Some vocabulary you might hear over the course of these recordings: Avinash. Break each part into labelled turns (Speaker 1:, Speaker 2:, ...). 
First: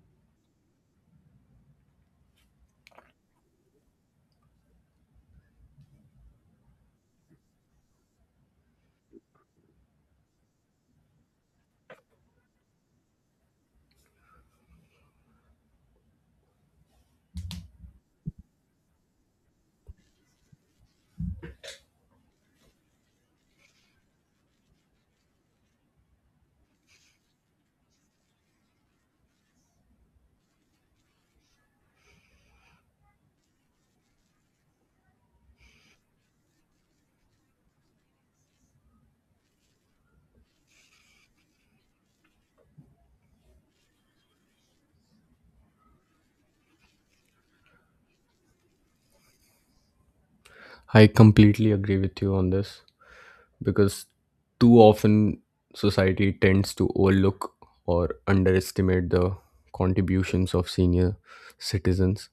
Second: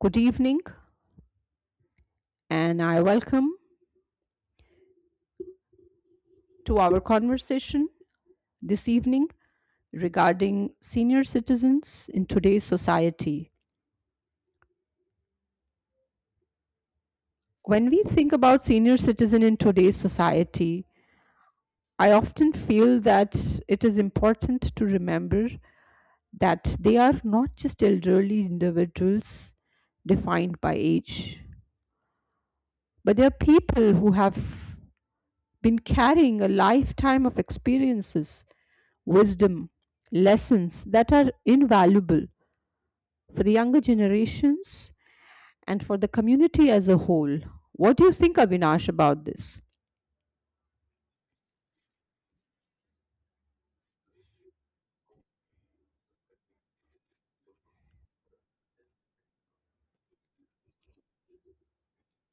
Speaker 1: Good evening, and I welcome to our conversation this evening regarding senior citizens in today's society. When we think about senior citizen in today's society, I often feel that it is important to remember that they are not just elderly individuals defined by age, but they are people who have been carrying a lifetime of experiences wisdom, lessons that are invaluable for the younger generations and for the community as a whole. What do you think, Avinash, about this?
Speaker 2: I completely agree with you on this because too often society tends to overlook or underestimate the contributions of senior citizens,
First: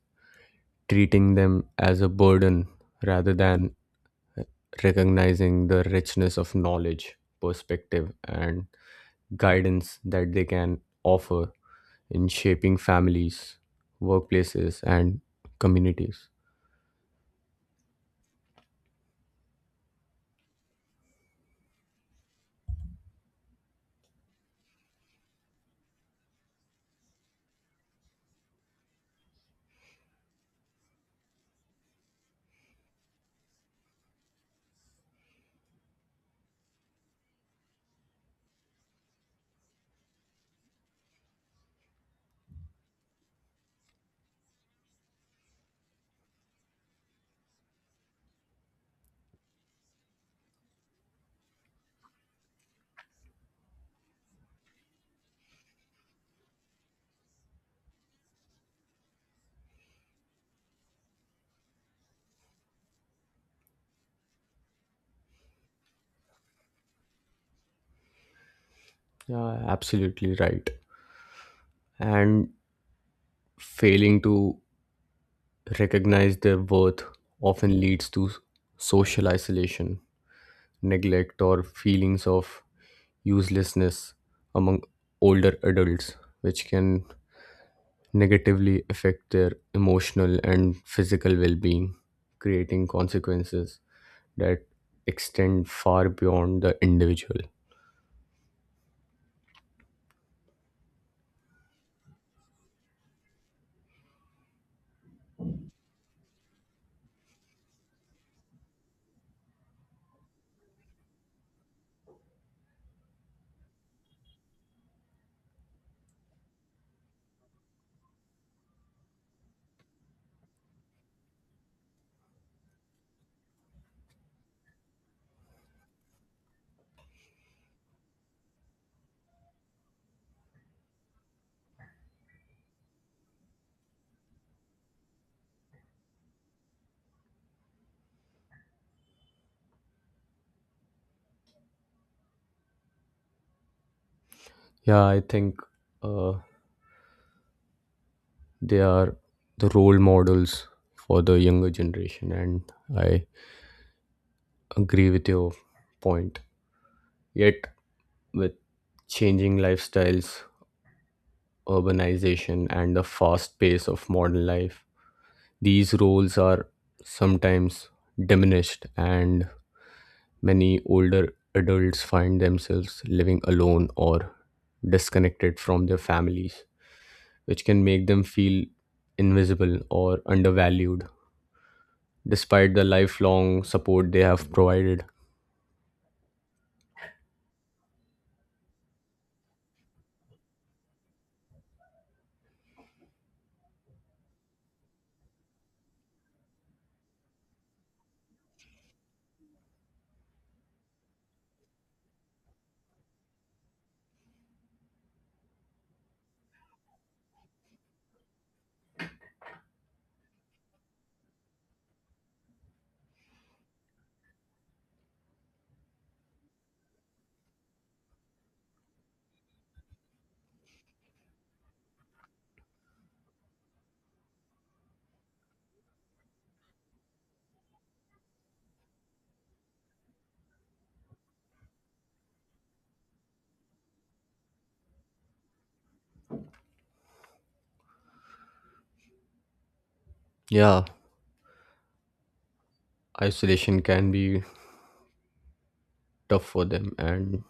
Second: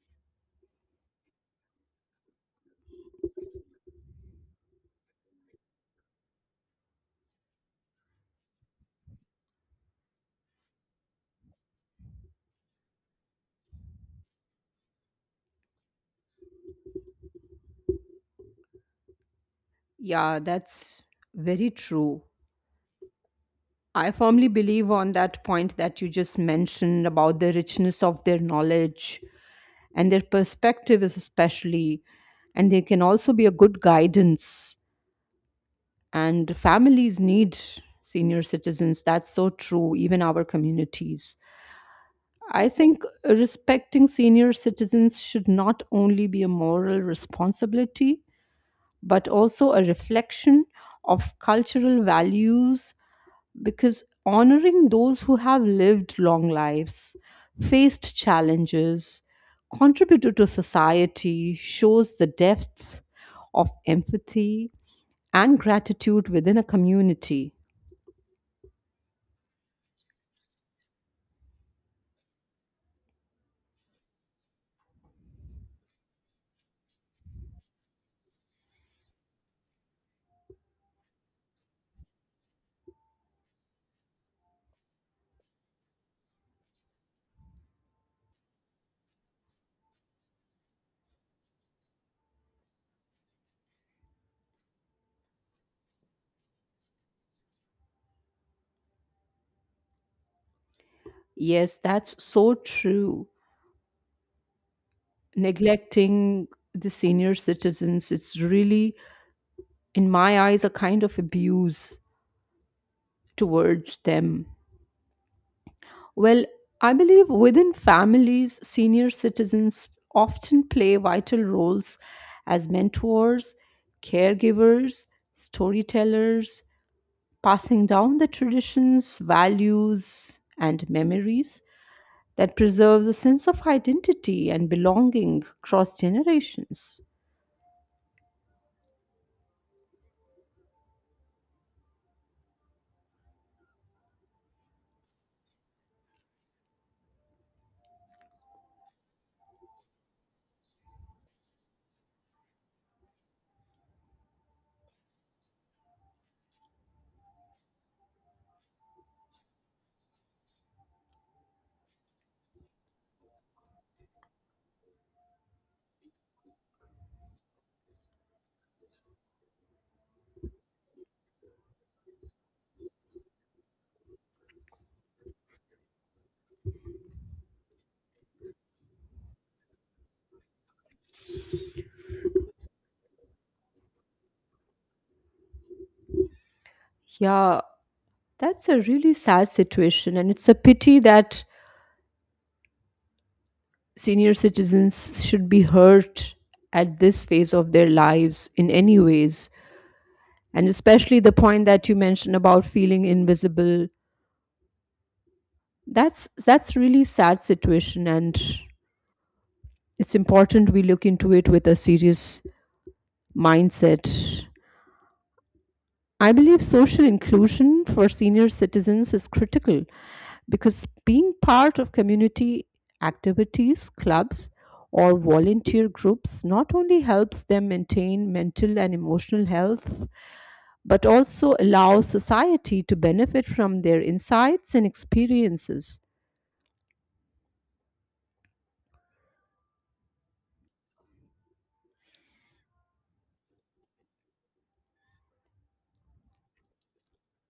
Speaker 2: treating them as a burden rather than recognizing the richness of knowledge, perspective, and guidance that they can offer in shaping families, workplaces, and communities.
Speaker 1: Yeah, that's very true. I firmly believe on that point that you just mentioned about the richness of their knowledge and their perspective is especially and they can also be a good guidance and families need senior citizens, that's so true, even our communities. I think respecting senior citizens should not only be a moral responsibility, but also a reflection of cultural values because honoring those who have lived long lives, faced challenges, contributed to society shows the depth of empathy and gratitude within a community.
Speaker 2: Yeah, absolutely right. And failing to recognize their worth often leads to social isolation, neglect, or feelings of uselessness among older adults, which can negatively affect their emotional and physical well being, creating consequences that extend far beyond the individual.
Speaker 1: Yes, that's so true. Neglecting the senior citizens, it's really, in my eyes, a kind of abuse towards them. Well, I believe within families, senior citizens often play vital roles as mentors, caregivers, storytellers, passing down the traditions, values, and memories that preserves a sense of identity and belonging across generations.
Speaker 2: Yeah, I think uh, they are the role models for the younger generation, and I agree with your point. Yet, with changing lifestyles, urbanization, and the fast pace of modern life, these roles are sometimes diminished, and many older adults find themselves living alone or disconnected from their families, which can make them feel invisible or undervalued despite the lifelong support they have provided.
Speaker 1: Yeah, that's a really sad situation, and it's a pity that senior citizens should be hurt at this phase of their lives in any ways. And especially the point that you mentioned about feeling invisible. That's really sad situation, and it's important we look into it with a serious mindset. I believe social inclusion for senior citizens is critical because being part of community activities, clubs, or volunteer groups not only helps them maintain mental and emotional health, but also allows society to benefit from their insights and experiences.
Speaker 2: Yeah, isolation can be tough for them and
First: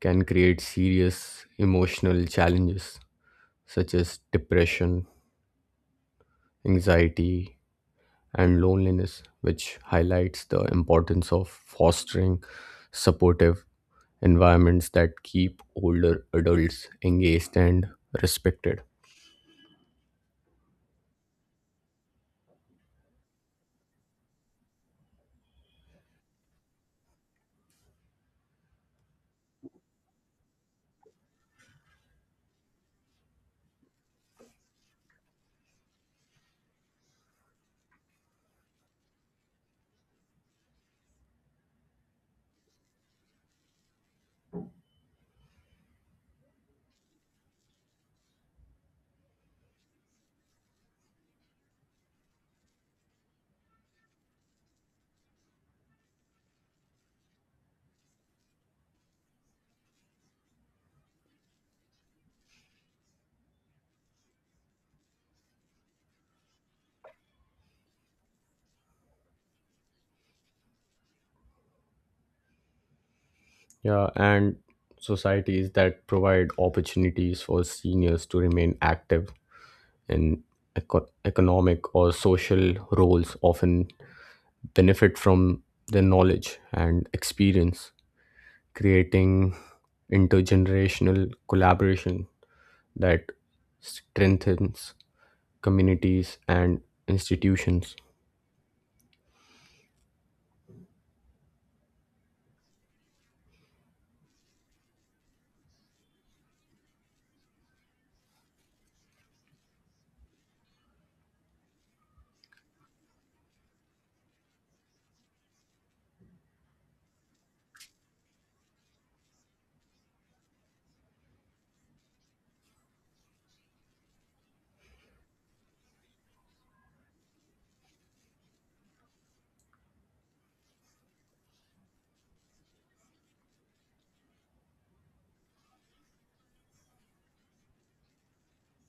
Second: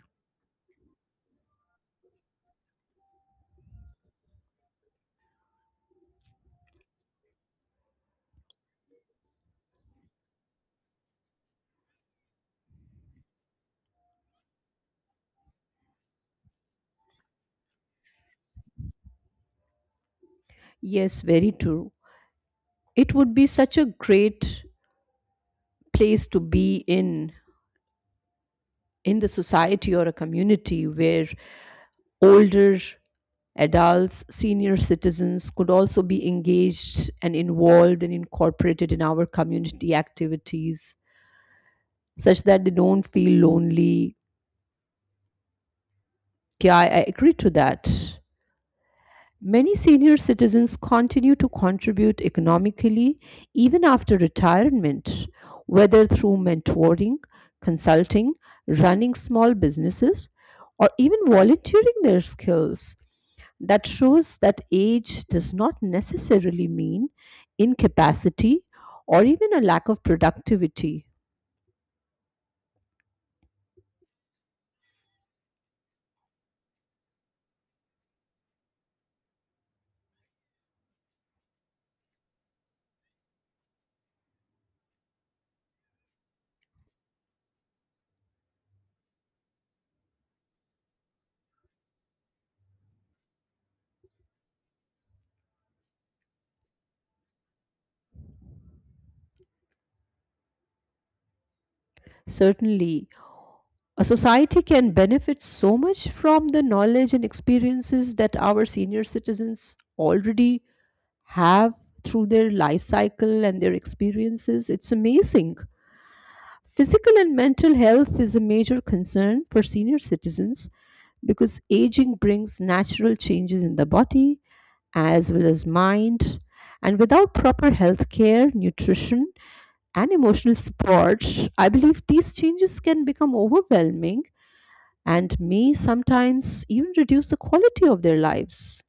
Speaker 2: can create serious emotional challenges such as depression, anxiety, and loneliness, which highlights the importance of fostering supportive environments that keep older adults engaged and respected.
Speaker 1: Yes, very true. It would be such a great place to be in the society or a community where older adults, senior citizens could also be engaged and involved and incorporated in our community activities such that they don't feel lonely. Yeah, I agree to that. Many senior citizens continue to contribute economically even after retirement, whether through mentoring, consulting, running small businesses, or even volunteering their skills. That shows that age does not necessarily mean incapacity or even a lack of productivity.
Speaker 2: Yeah, and societies that provide opportunities for seniors to remain active in economic or social roles often benefit from their knowledge and experience, creating intergenerational collaboration that strengthens communities and institutions.
Speaker 1: Certainly, a society can benefit so much from the knowledge and experiences that our senior citizens already have through their life cycle and their experiences. It's amazing. Physical and mental health is a major concern for senior citizens because aging brings natural changes in the body as well as mind. And without proper health care, nutrition, and emotional support, I believe these changes can become overwhelming and may sometimes even reduce the quality of their lives.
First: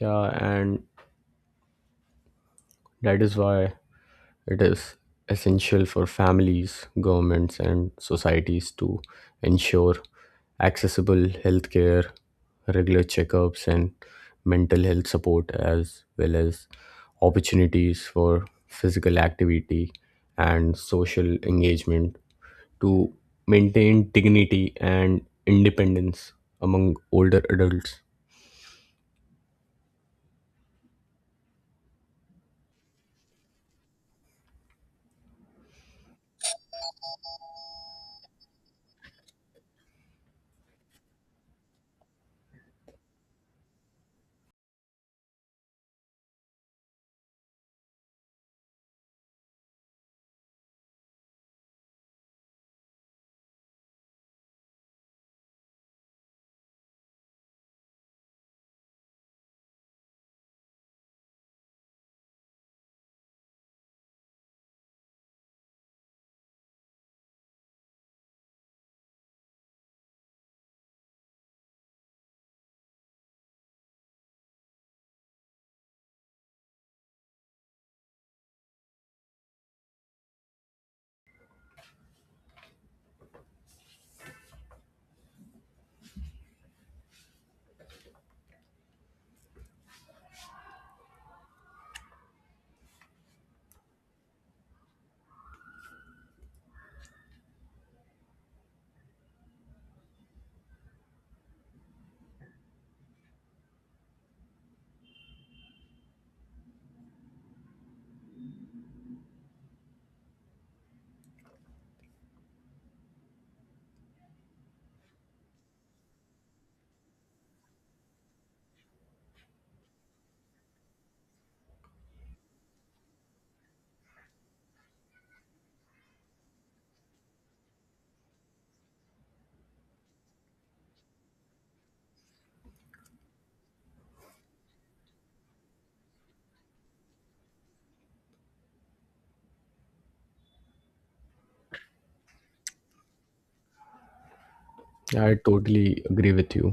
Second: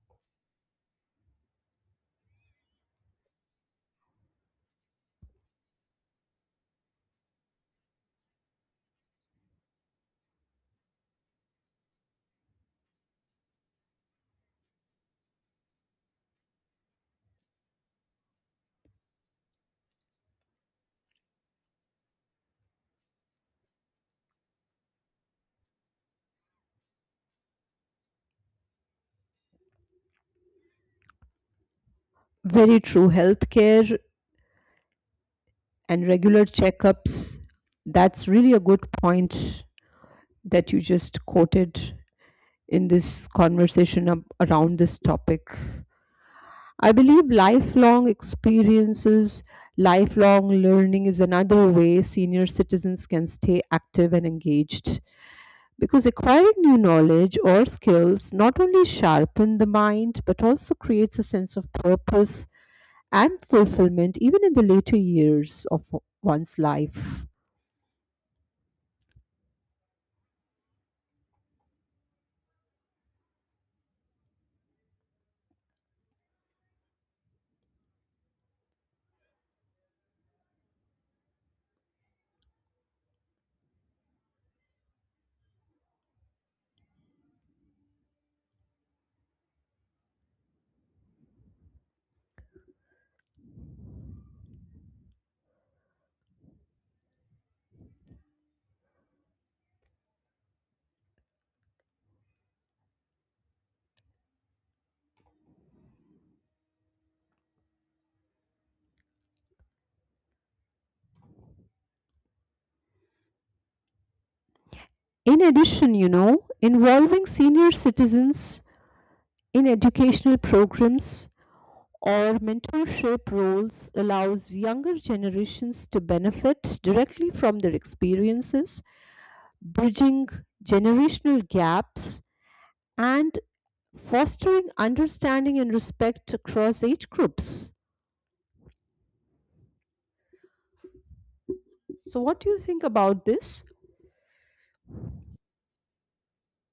Speaker 2: Yeah, and that is why it is essential for families, governments, and societies to ensure accessible healthcare, regular checkups, and mental health support, as well as opportunities for physical activity and social engagement to maintain dignity and independence among older adults.
Speaker 1: Very true. Healthcare and regular checkups, that's really a good point that you just quoted in this conversation around this topic. I believe lifelong experiences, lifelong learning is another way senior citizens can stay active and engaged because acquiring new knowledge or skills not only sharpen the mind but also creates a sense of purpose and fulfillment even in the later years of one's life. In addition, involving senior citizens in educational programs or mentorship roles allows younger generations to benefit directly from their experiences, bridging generational gaps and fostering understanding and respect across age groups. So, what do you think about this?
Speaker 2: I totally agree with you.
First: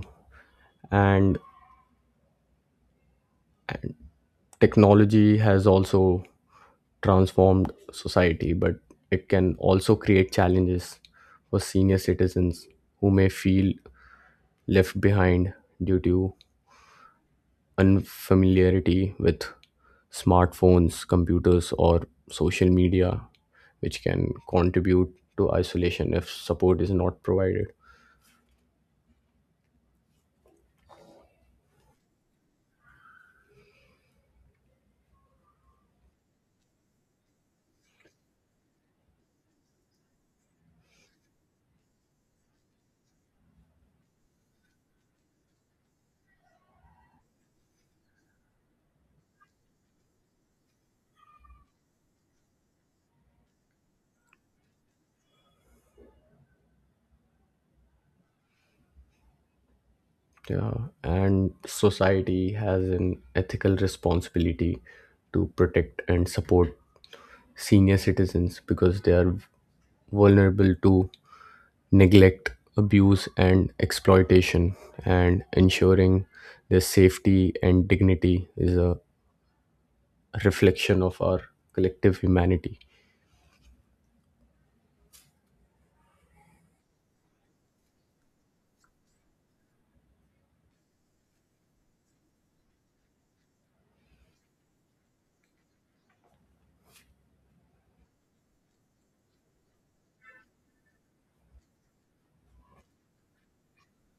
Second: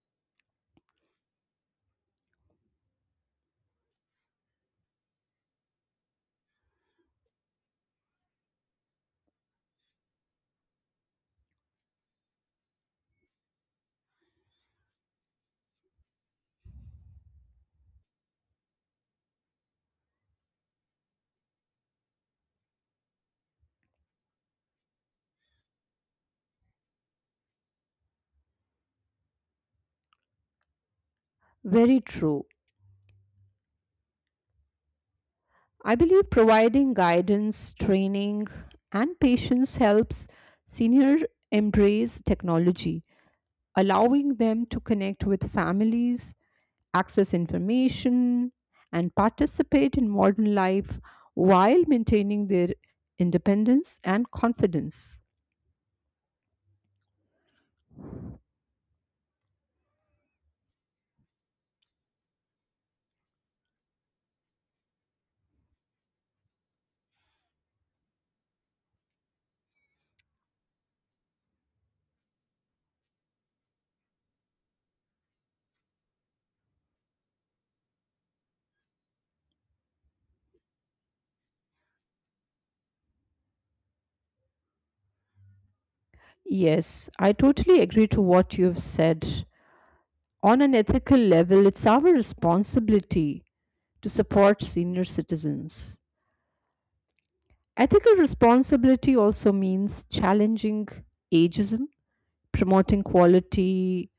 Speaker 2: And technology has also transformed society, but it can also create challenges for senior citizens who may feel left behind due to unfamiliarity with smartphones, computers, or social media, which can contribute to isolation if support is not provided.
Speaker 1: Very true. I believe providing guidance, training, and patience helps senior embrace technology, allowing them to connect with families, access information, and participate in modern life while maintaining their independence and confidence.
Speaker 2: Yeah, and society has an ethical responsibility to protect and support senior citizens because they are vulnerable to neglect, abuse, and exploitation, and ensuring their safety and dignity is a reflection of our collective humanity.
Speaker 1: Yes, I totally agree to what you've said. On an ethical level, it's our responsibility to support senior citizens. Ethical responsibility also means challenging ageism, promoting quality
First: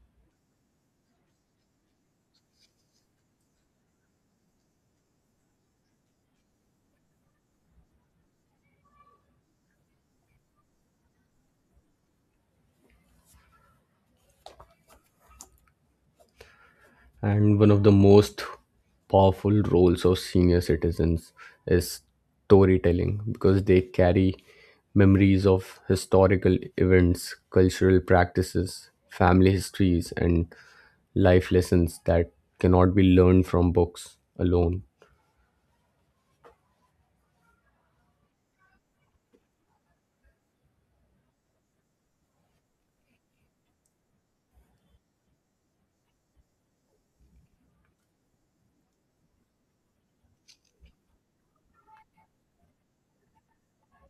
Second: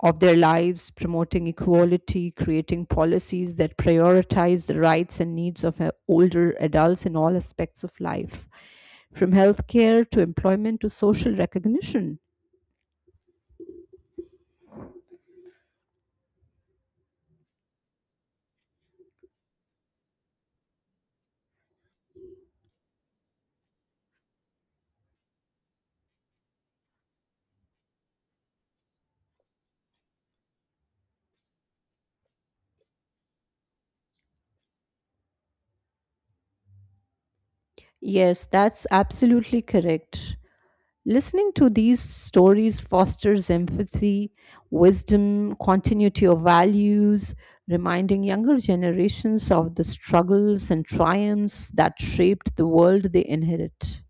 Speaker 1: of their lives, promoting equality, creating policies that prioritize the rights and needs of older adults in all aspects of life, from healthcare to employment to social recognition.
Speaker 2: And one of the most powerful roles of senior citizens is storytelling because they carry memories of historical events, cultural practices, family histories, and life lessons that cannot be learned from books alone.
Speaker 1: Yes, that's absolutely correct. Listening to these stories fosters empathy, wisdom, continuity of values, reminding younger generations of the struggles and triumphs that shaped the world they inherit.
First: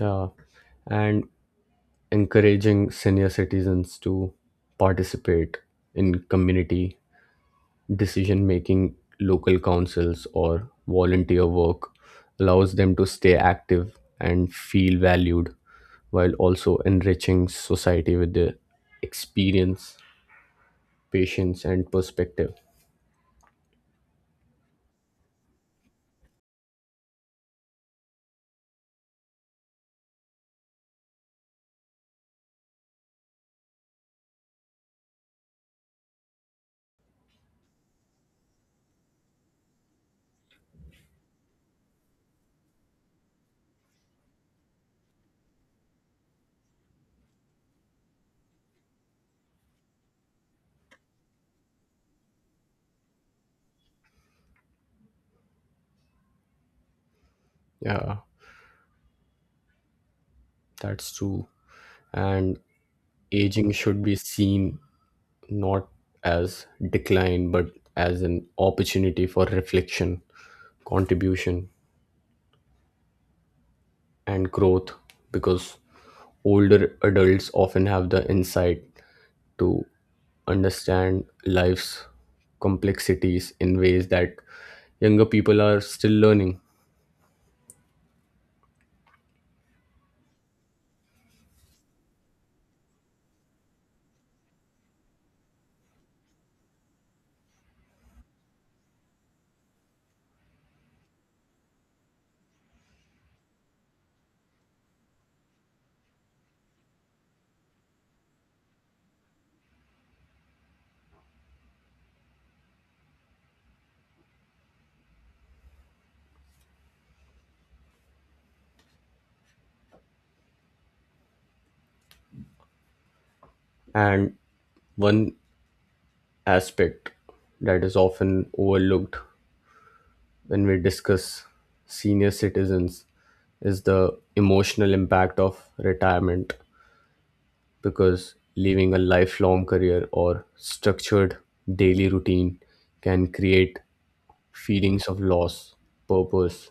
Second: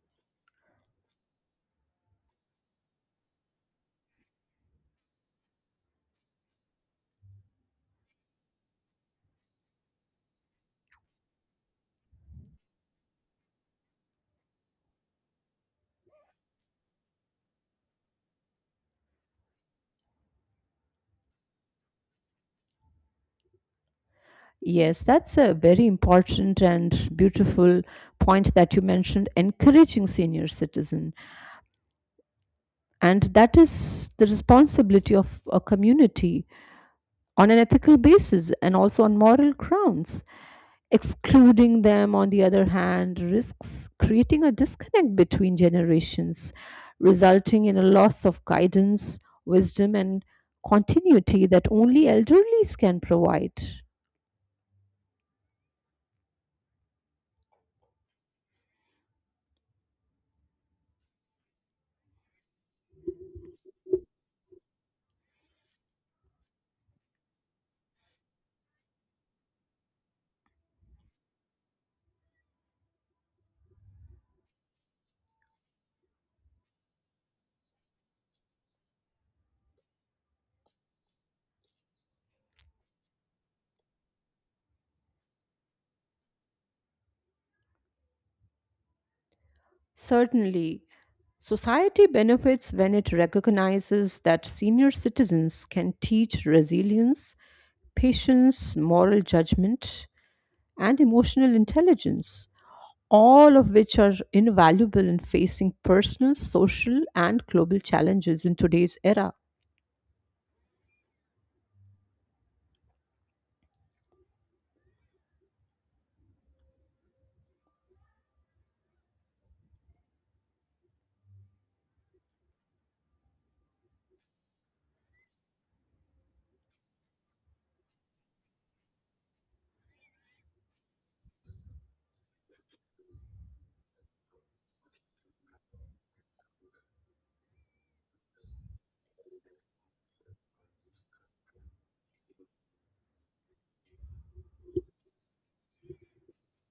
Speaker 2: Yeah, and encouraging senior citizens to participate in community decision making, local councils, or volunteer work allows them to stay active and feel valued while also enriching society with their experience, patience, and perspective.
Speaker 1: Yes, that's a very important and beautiful point that you mentioned encouraging senior citizen, and that is the responsibility of a community on an ethical basis and also on moral grounds. Excluding them on the other hand risks creating a disconnect between generations resulting in a loss of guidance, wisdom and continuity that only elderlies can provide.
Speaker 2: Yeah, that's true. And aging should be seen not as decline but as an opportunity for reflection, contribution, and growth because older adults often have the insight to understand life's complexities in ways that younger people are still learning.
Speaker 1: Certainly, society benefits when it recognizes that senior citizens can teach resilience, patience, moral judgment, and emotional intelligence, all of which are invaluable in facing personal, social, and global challenges in today's era.
Speaker 2: And one aspect that is often overlooked when we discuss senior citizens is the emotional impact of retirement because leaving a lifelong career or structured daily routine can create feelings of loss, purpose,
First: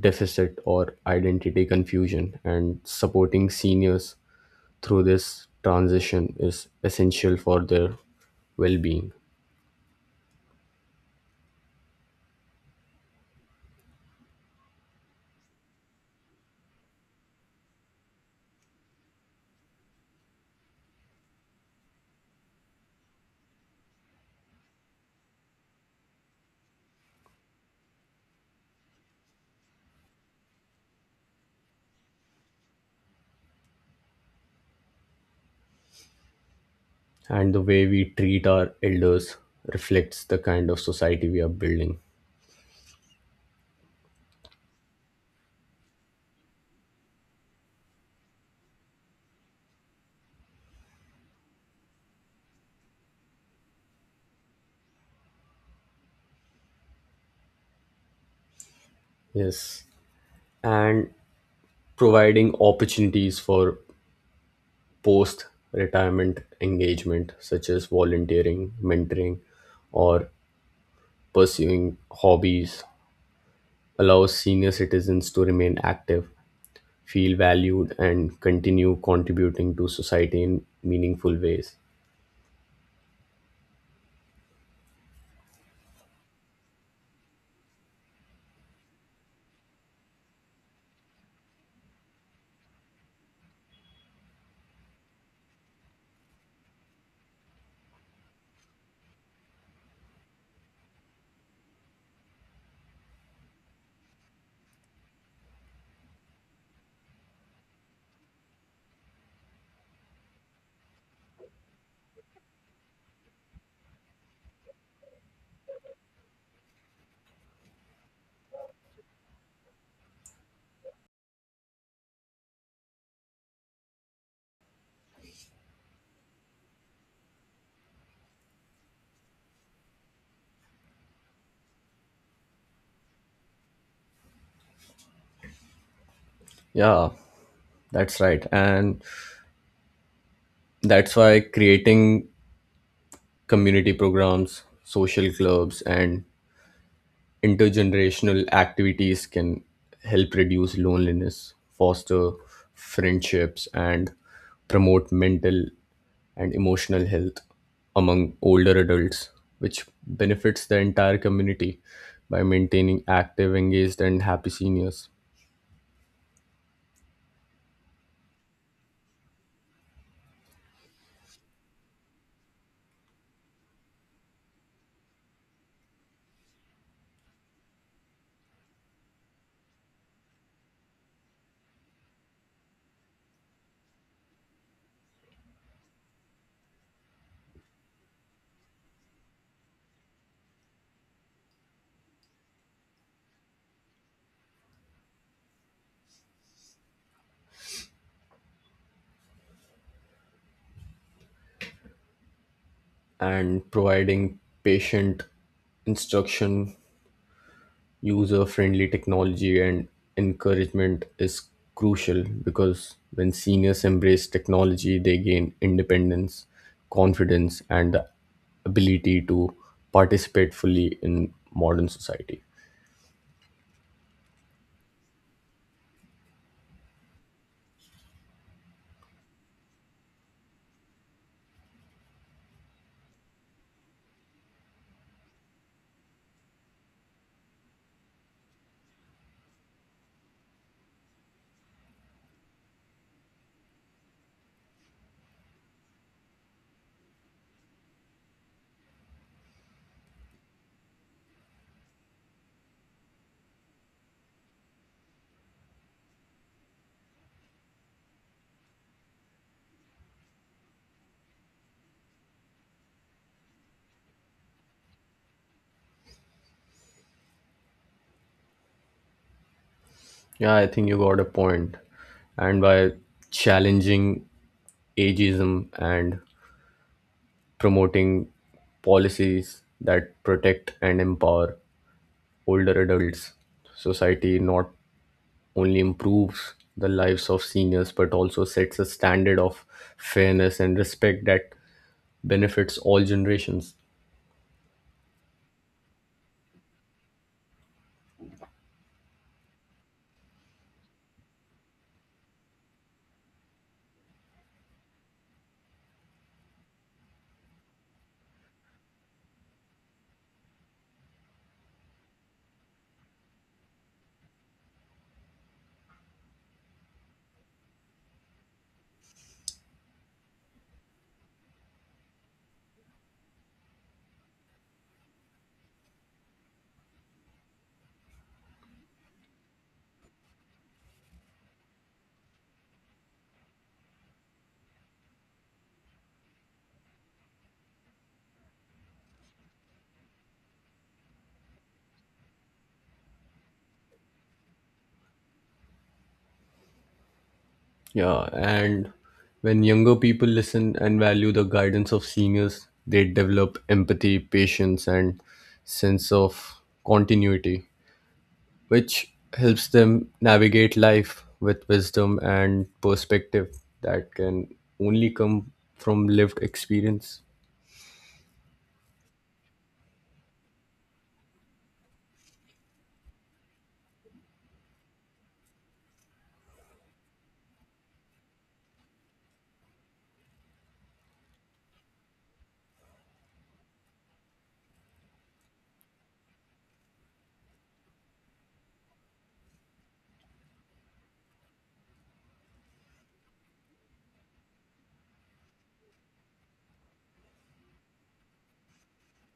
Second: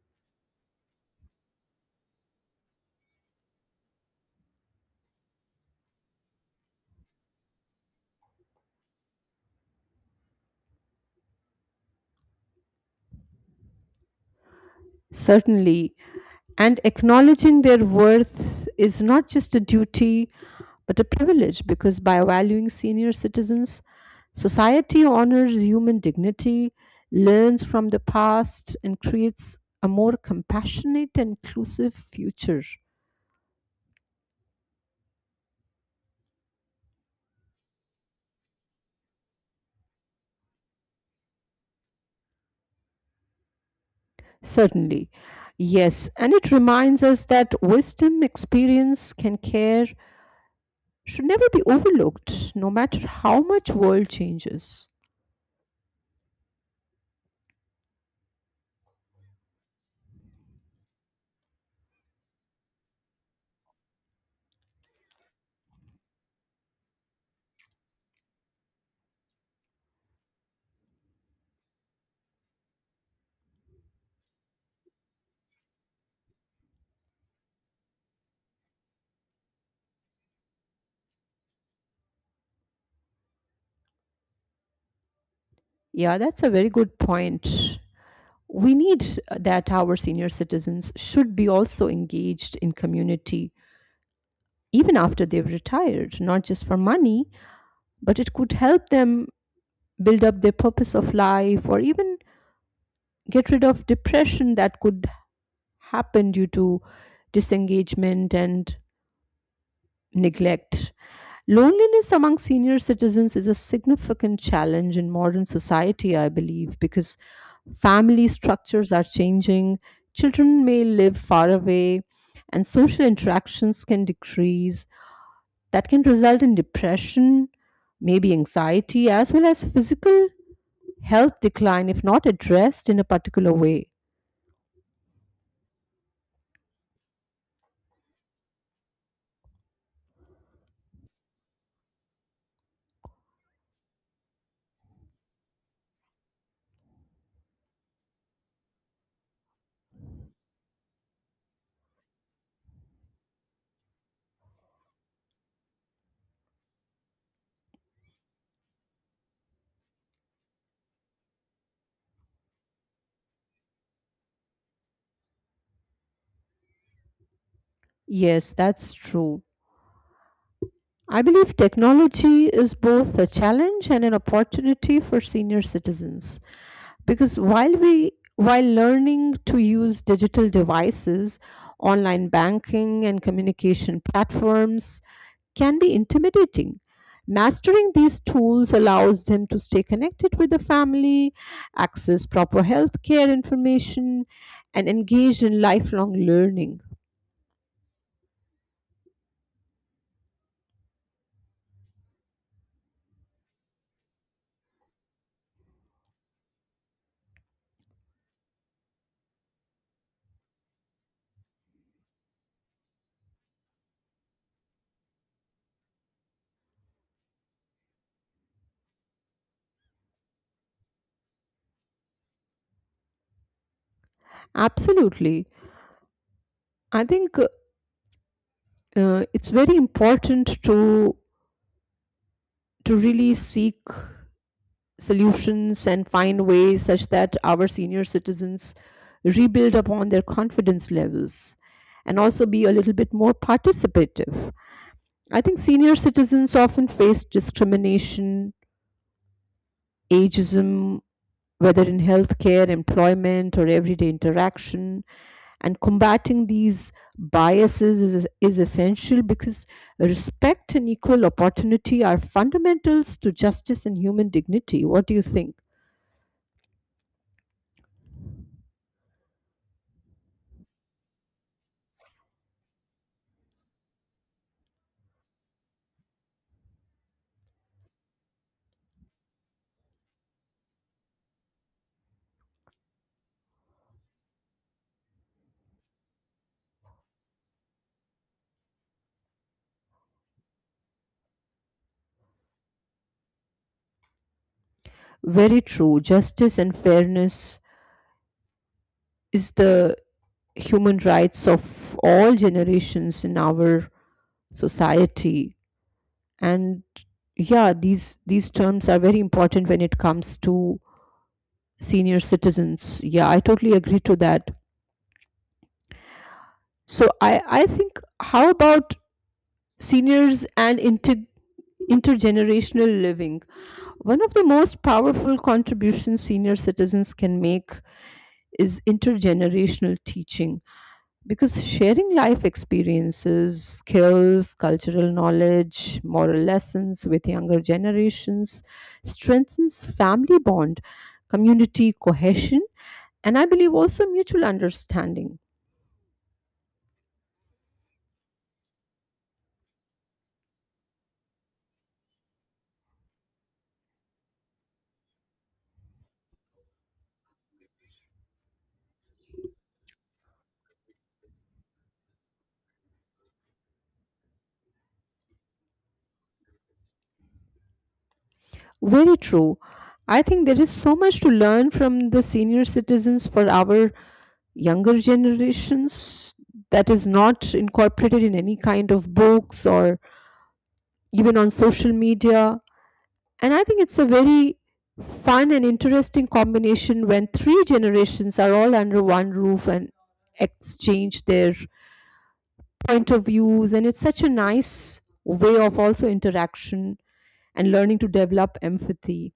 Speaker 2: deficit or identity confusion, and supporting seniors through this transition is essential for their well being.
Speaker 1: Certainly, and acknowledging their worth is not just a duty, but a privilege because by valuing senior citizens, society honors human dignity, learns from the past, and creates a more compassionate and inclusive future.
Speaker 2: And the way we treat our elders reflects the kind of society we are building.
Speaker 1: Certainly. Yes. And it reminds us that wisdom, experience, and care should never be overlooked, no matter how much world changes.
Speaker 2: Yes. And providing opportunities for post retirement engagement, such as volunteering, mentoring, or pursuing hobbies allows senior citizens to remain active, feel valued, and continue contributing to society in meaningful ways.
Speaker 1: Yeah, that's a very good point. We need that our senior citizens should be also engaged in community even after they've retired, not just for money, but it could help them build up their purpose of life or even get rid of depression that could happen due to disengagement and neglect. Loneliness among senior citizens is a significant challenge in modern society, I believe, because family structures are changing, children may live far away, and social interactions can decrease. That can result in depression, maybe anxiety, as well as physical health decline if not addressed in a particular way.
Speaker 2: Yeah, that's right. And that's why creating community programs, social clubs, and intergenerational activities can help reduce loneliness, foster friendships, and promote mental and emotional health among older adults, which benefits the entire community by maintaining active, engaged, and happy seniors
Speaker 1: Yes, that's true. I believe technology is both a challenge and an opportunity for senior citizens, because while we while learning to use digital devices online banking and communication platforms can be intimidating, mastering these tools allows them to stay connected with the family, access proper healthcare information, and engage in lifelong learning.
Speaker 2: and providing patient instruction user friendly technology and encouragement is crucial because when seniors embrace technology, they gain independence, confidence, and the ability to participate fully in modern society.
Speaker 1: Absolutely. I think it's very important to really seek solutions and find ways such that our senior citizens rebuild upon their confidence levels and also be a little bit more participative. I think senior citizens often face discrimination, ageism, whether in healthcare, employment, or everyday interaction. And combating these biases is essential because respect and equal opportunity are fundamentals to justice and human dignity. What do you think?
Speaker 2: Yeah, I think you got a point. And by challenging ageism and promoting policies that protect and empower older adults, society not only improves the lives of seniors but also sets a standard of fairness and respect that benefits all generations.
Speaker 1: Very true. Justice and fairness is the human rights of all generations in our society. And yeah, these terms are very important when it comes to senior citizens. Yeah, I totally agree to that. So I think how about seniors and intergenerational living? One of the most powerful contributions senior citizens can make is intergenerational teaching, because sharing life experiences, skills, cultural knowledge, moral lessons with younger generations strengthens family bond, community cohesion, and I believe also mutual understanding.
Speaker 2: Yeah, and when younger people listen and value the guidance of seniors, they develop empathy, patience, and sense of continuity, which helps them navigate life with wisdom and perspective that can only come from lived experience.
Speaker 1: Very true. I think there is so much to learn from the senior citizens for our younger generations that is not incorporated in any kind of books or even on social media. And I think it's a very fun and interesting combination when three generations are all under one roof and exchange their point of views. And it's such a nice way of also interaction and learning to develop empathy.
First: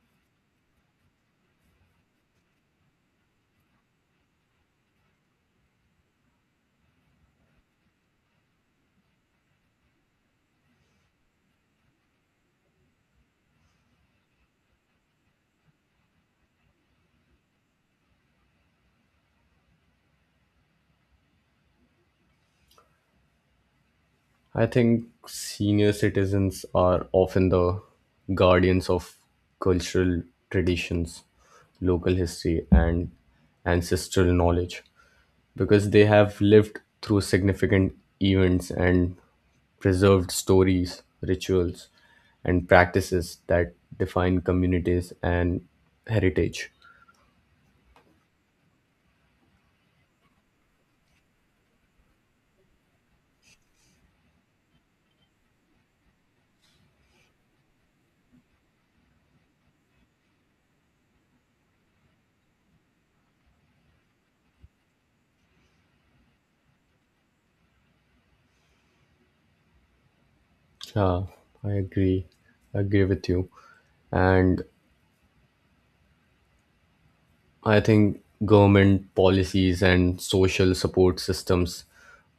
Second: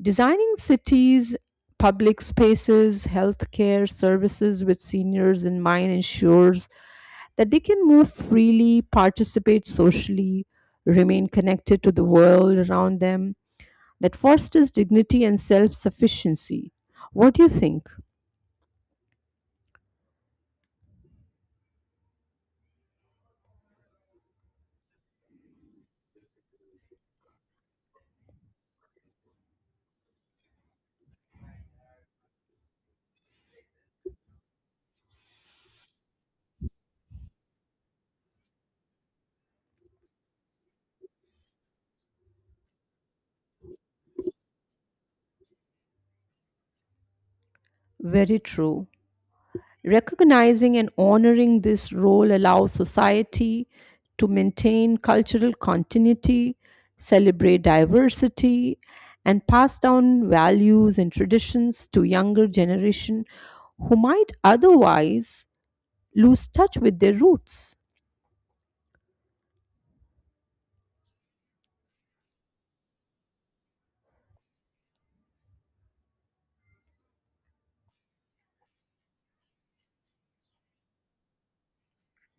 Speaker 1: Designing cities, public spaces, healthcare services with seniors in mind ensures that they can move freely, participate socially, remain connected to the world around them, that fosters dignity and self sufficiency. What do you think?
Speaker 2: I think senior citizens are often the guardians of cultural traditions, local history, and ancestral knowledge because they have lived through significant events and preserved stories, rituals, and practices that define communities and heritage.
Speaker 1: Very true. Recognizing and honoring this role allows society to maintain cultural continuity, celebrate diversity, and pass down values and traditions to younger generation who might otherwise lose touch with their roots.
Speaker 2: Yeah, I agree. I agree with you. And I think government policies and social support systems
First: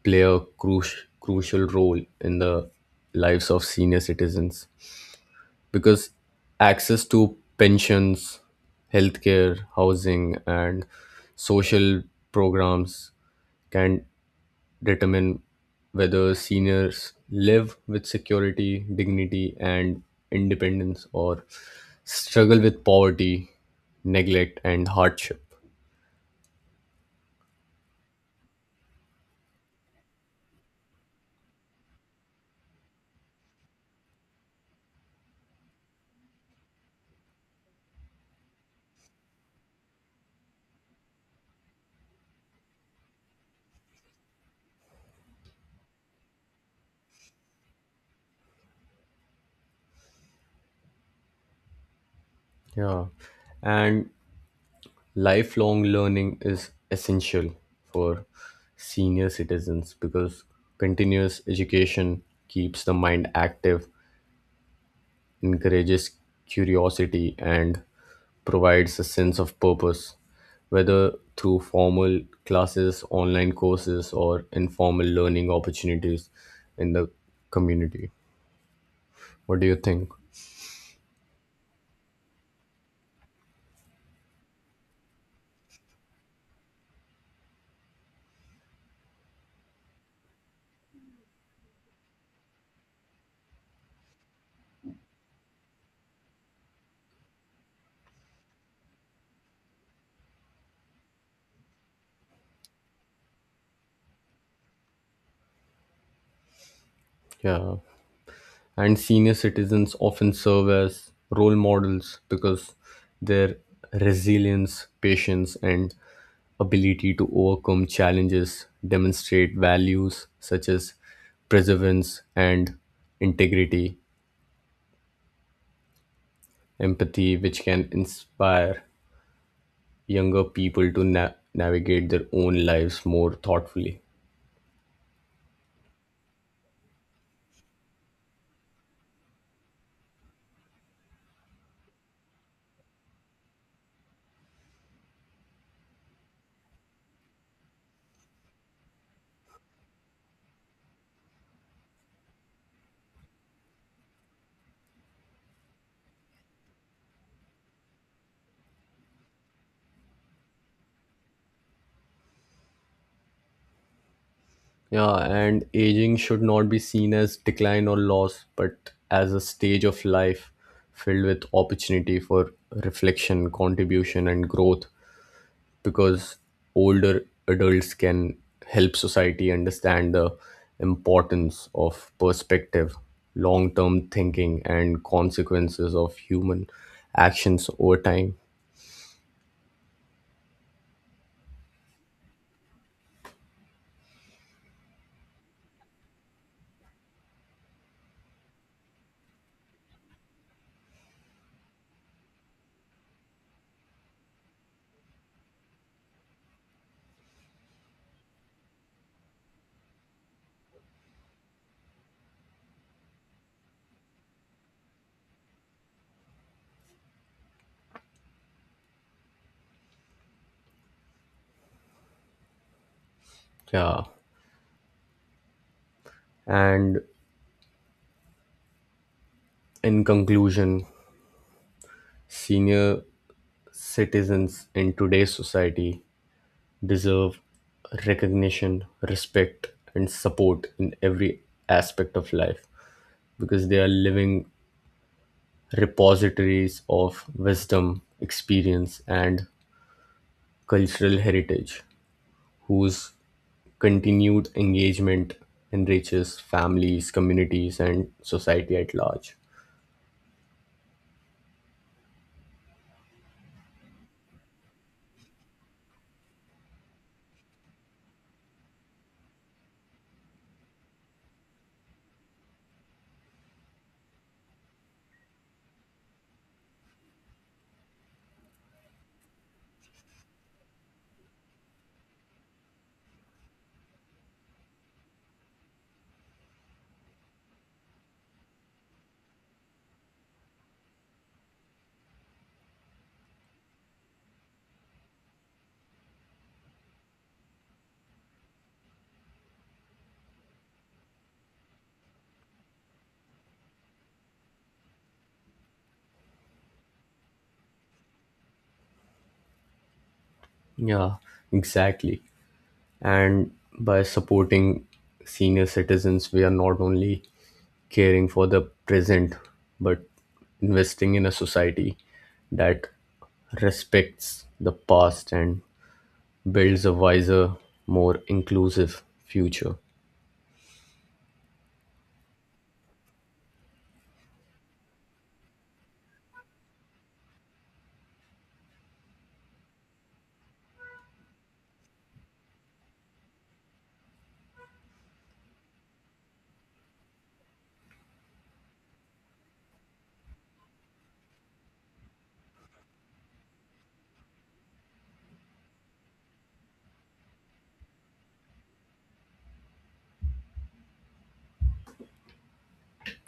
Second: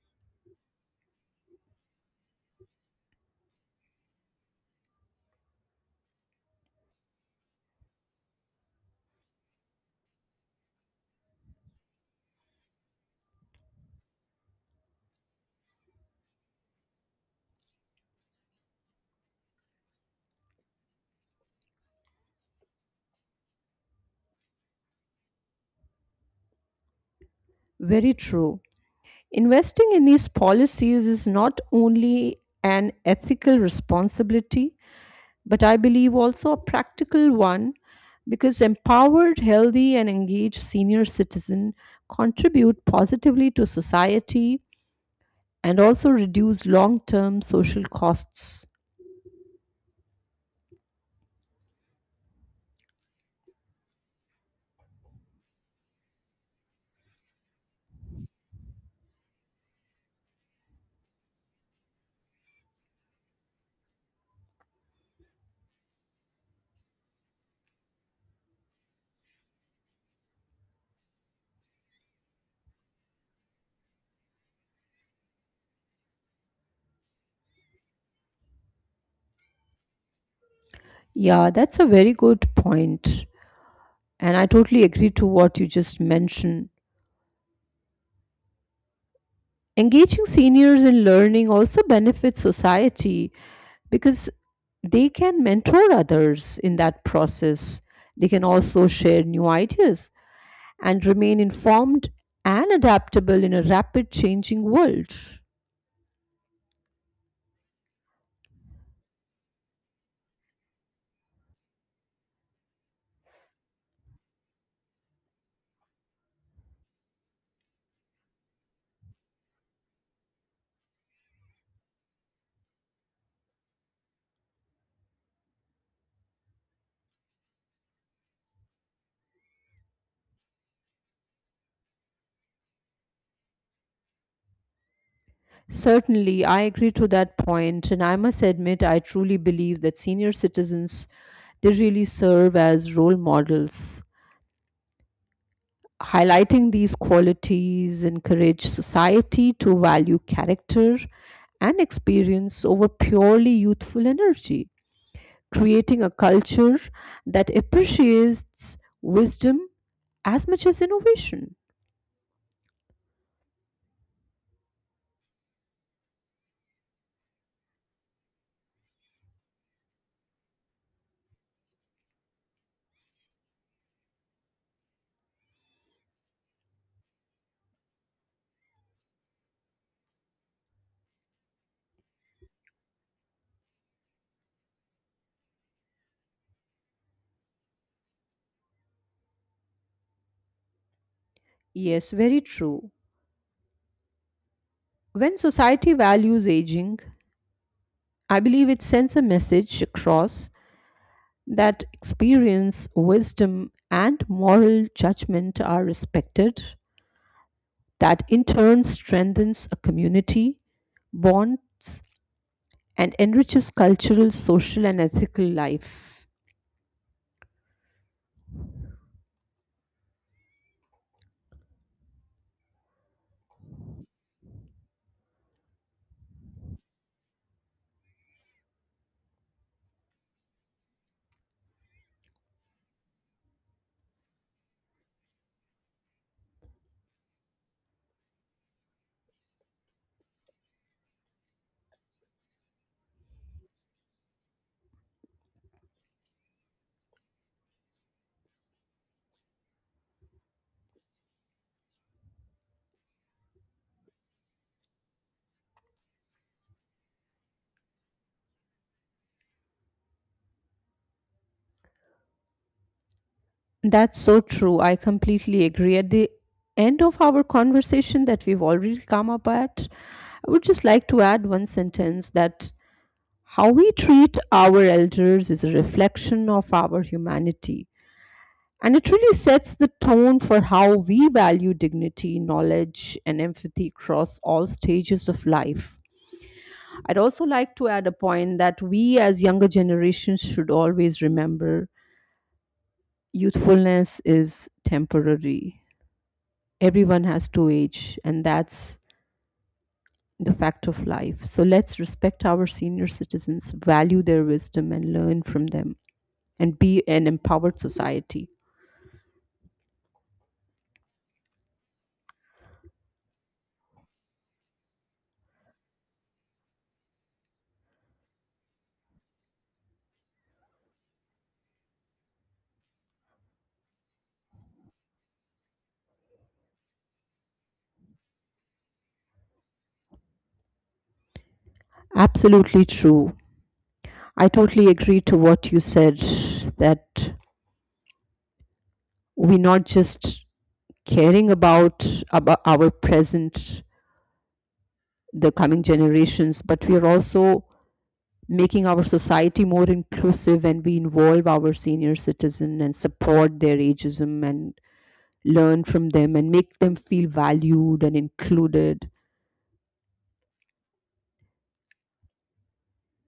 Speaker 2: play a crucial role in the lives of senior citizens because access to pensions, healthcare, housing, and social programs can determine whether seniors live with security, dignity, and independence or struggle with poverty, neglect, and hardship.
Speaker 1: Very true. Investing in these policies is not only an ethical responsibility but I believe also a practical one because empowered, healthy, and engaged senior citizen contribute positively to society and also reduce long term social costs.
Speaker 2: Yeah, and lifelong learning is essential for senior citizens because continuous education keeps the mind active, encourages curiosity, and provides a sense of purpose, whether through formal classes, online courses, or informal learning opportunities in the community. What do you think?
Speaker 1: Yeah, that's a very good point, and I totally agree to what you just mentioned. Engaging seniors in learning also benefits society because they can mentor others in that process. They can also share new ideas and remain informed and adaptable in a rapid changing world.
Speaker 2: Yeah. And senior citizens often serve as role models because their resilience, patience, and ability to overcome challenges demonstrate values such as perseverance and integrity, empathy, which can inspire younger people to navigate their own lives more thoughtfully.
Speaker 1: Certainly, I agree to that point, and I must admit, I truly believe that senior citizens they really serve as role models. Highlighting these qualities encourage society to value character and experience over purely youthful energy, creating a culture that appreciates wisdom as much as innovation.
Speaker 2: Yeah, and aging should not be seen as decline or loss, but as a stage of life filled with opportunity for reflection, contribution, and growth. Because older adults can help society understand the importance of perspective, long term thinking, and consequences of human actions over time.
Speaker 1: Yes, very true. When society values aging, I believe it sends a message across that experience, wisdom, and moral judgment are respected, that in turn strengthens a community, bonds, and enriches cultural, social, and ethical life.
Speaker 2: Yeah. And in conclusion, senior citizens in today's society deserve recognition, respect, and support in every aspect of life because they are living repositories of wisdom, experience, and cultural heritage, whose continued engagement enriches families, communities, and society at large.
Speaker 1: That's so true. I completely agree. At the end of our conversation that we've already come up at, I would just like to add one sentence that how we treat our elders is a reflection of our humanity, and it really sets the tone for how we value dignity, knowledge, and empathy across all stages of life. I'd also like to add a point that we as younger generations should always remember youthfulness is temporary. Everyone has to age, and that's the fact of life. So let's respect our senior citizens, value their wisdom, and learn from them, and be an empowered society.
Speaker 2: Yeah, exactly. And by supporting senior citizens, we are not only caring for the present, but investing in a society that respects the past and builds a wiser, more inclusive future.
Speaker 1: Absolutely true. I totally agree to what you said that we're not just caring about our present, the coming generations, but we are also making our society more inclusive and we involve our senior citizen and support their ageism and learn from them and make them feel valued and included.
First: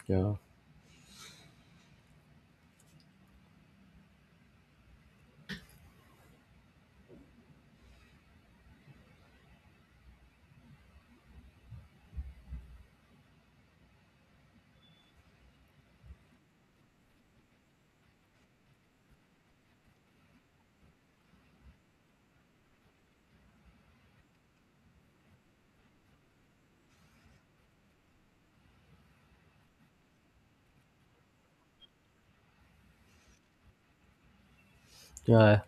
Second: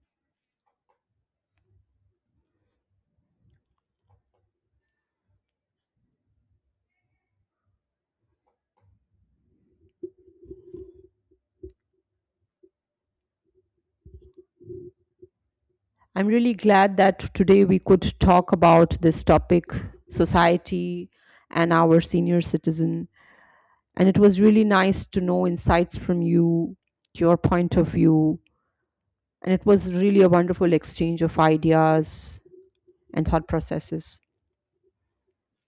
Speaker 2: Yeah,
Speaker 1: I'm really glad that today we could talk about this topic, society and our senior citizen. And it was really nice to know insights from you, your point of view. And it was really a wonderful exchange of ideas and thought processes.
Speaker 2: yeah,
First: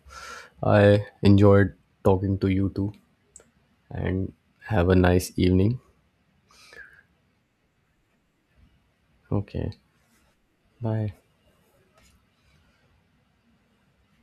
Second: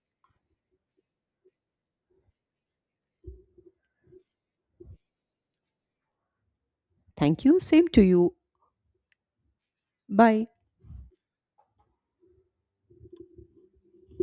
Speaker 2: I enjoyed talking to you too, and have a nice evening.
Speaker 1: Thank you. Same to you.
Speaker 2: Okay,
Speaker 1: Bye.
Speaker 2: bye.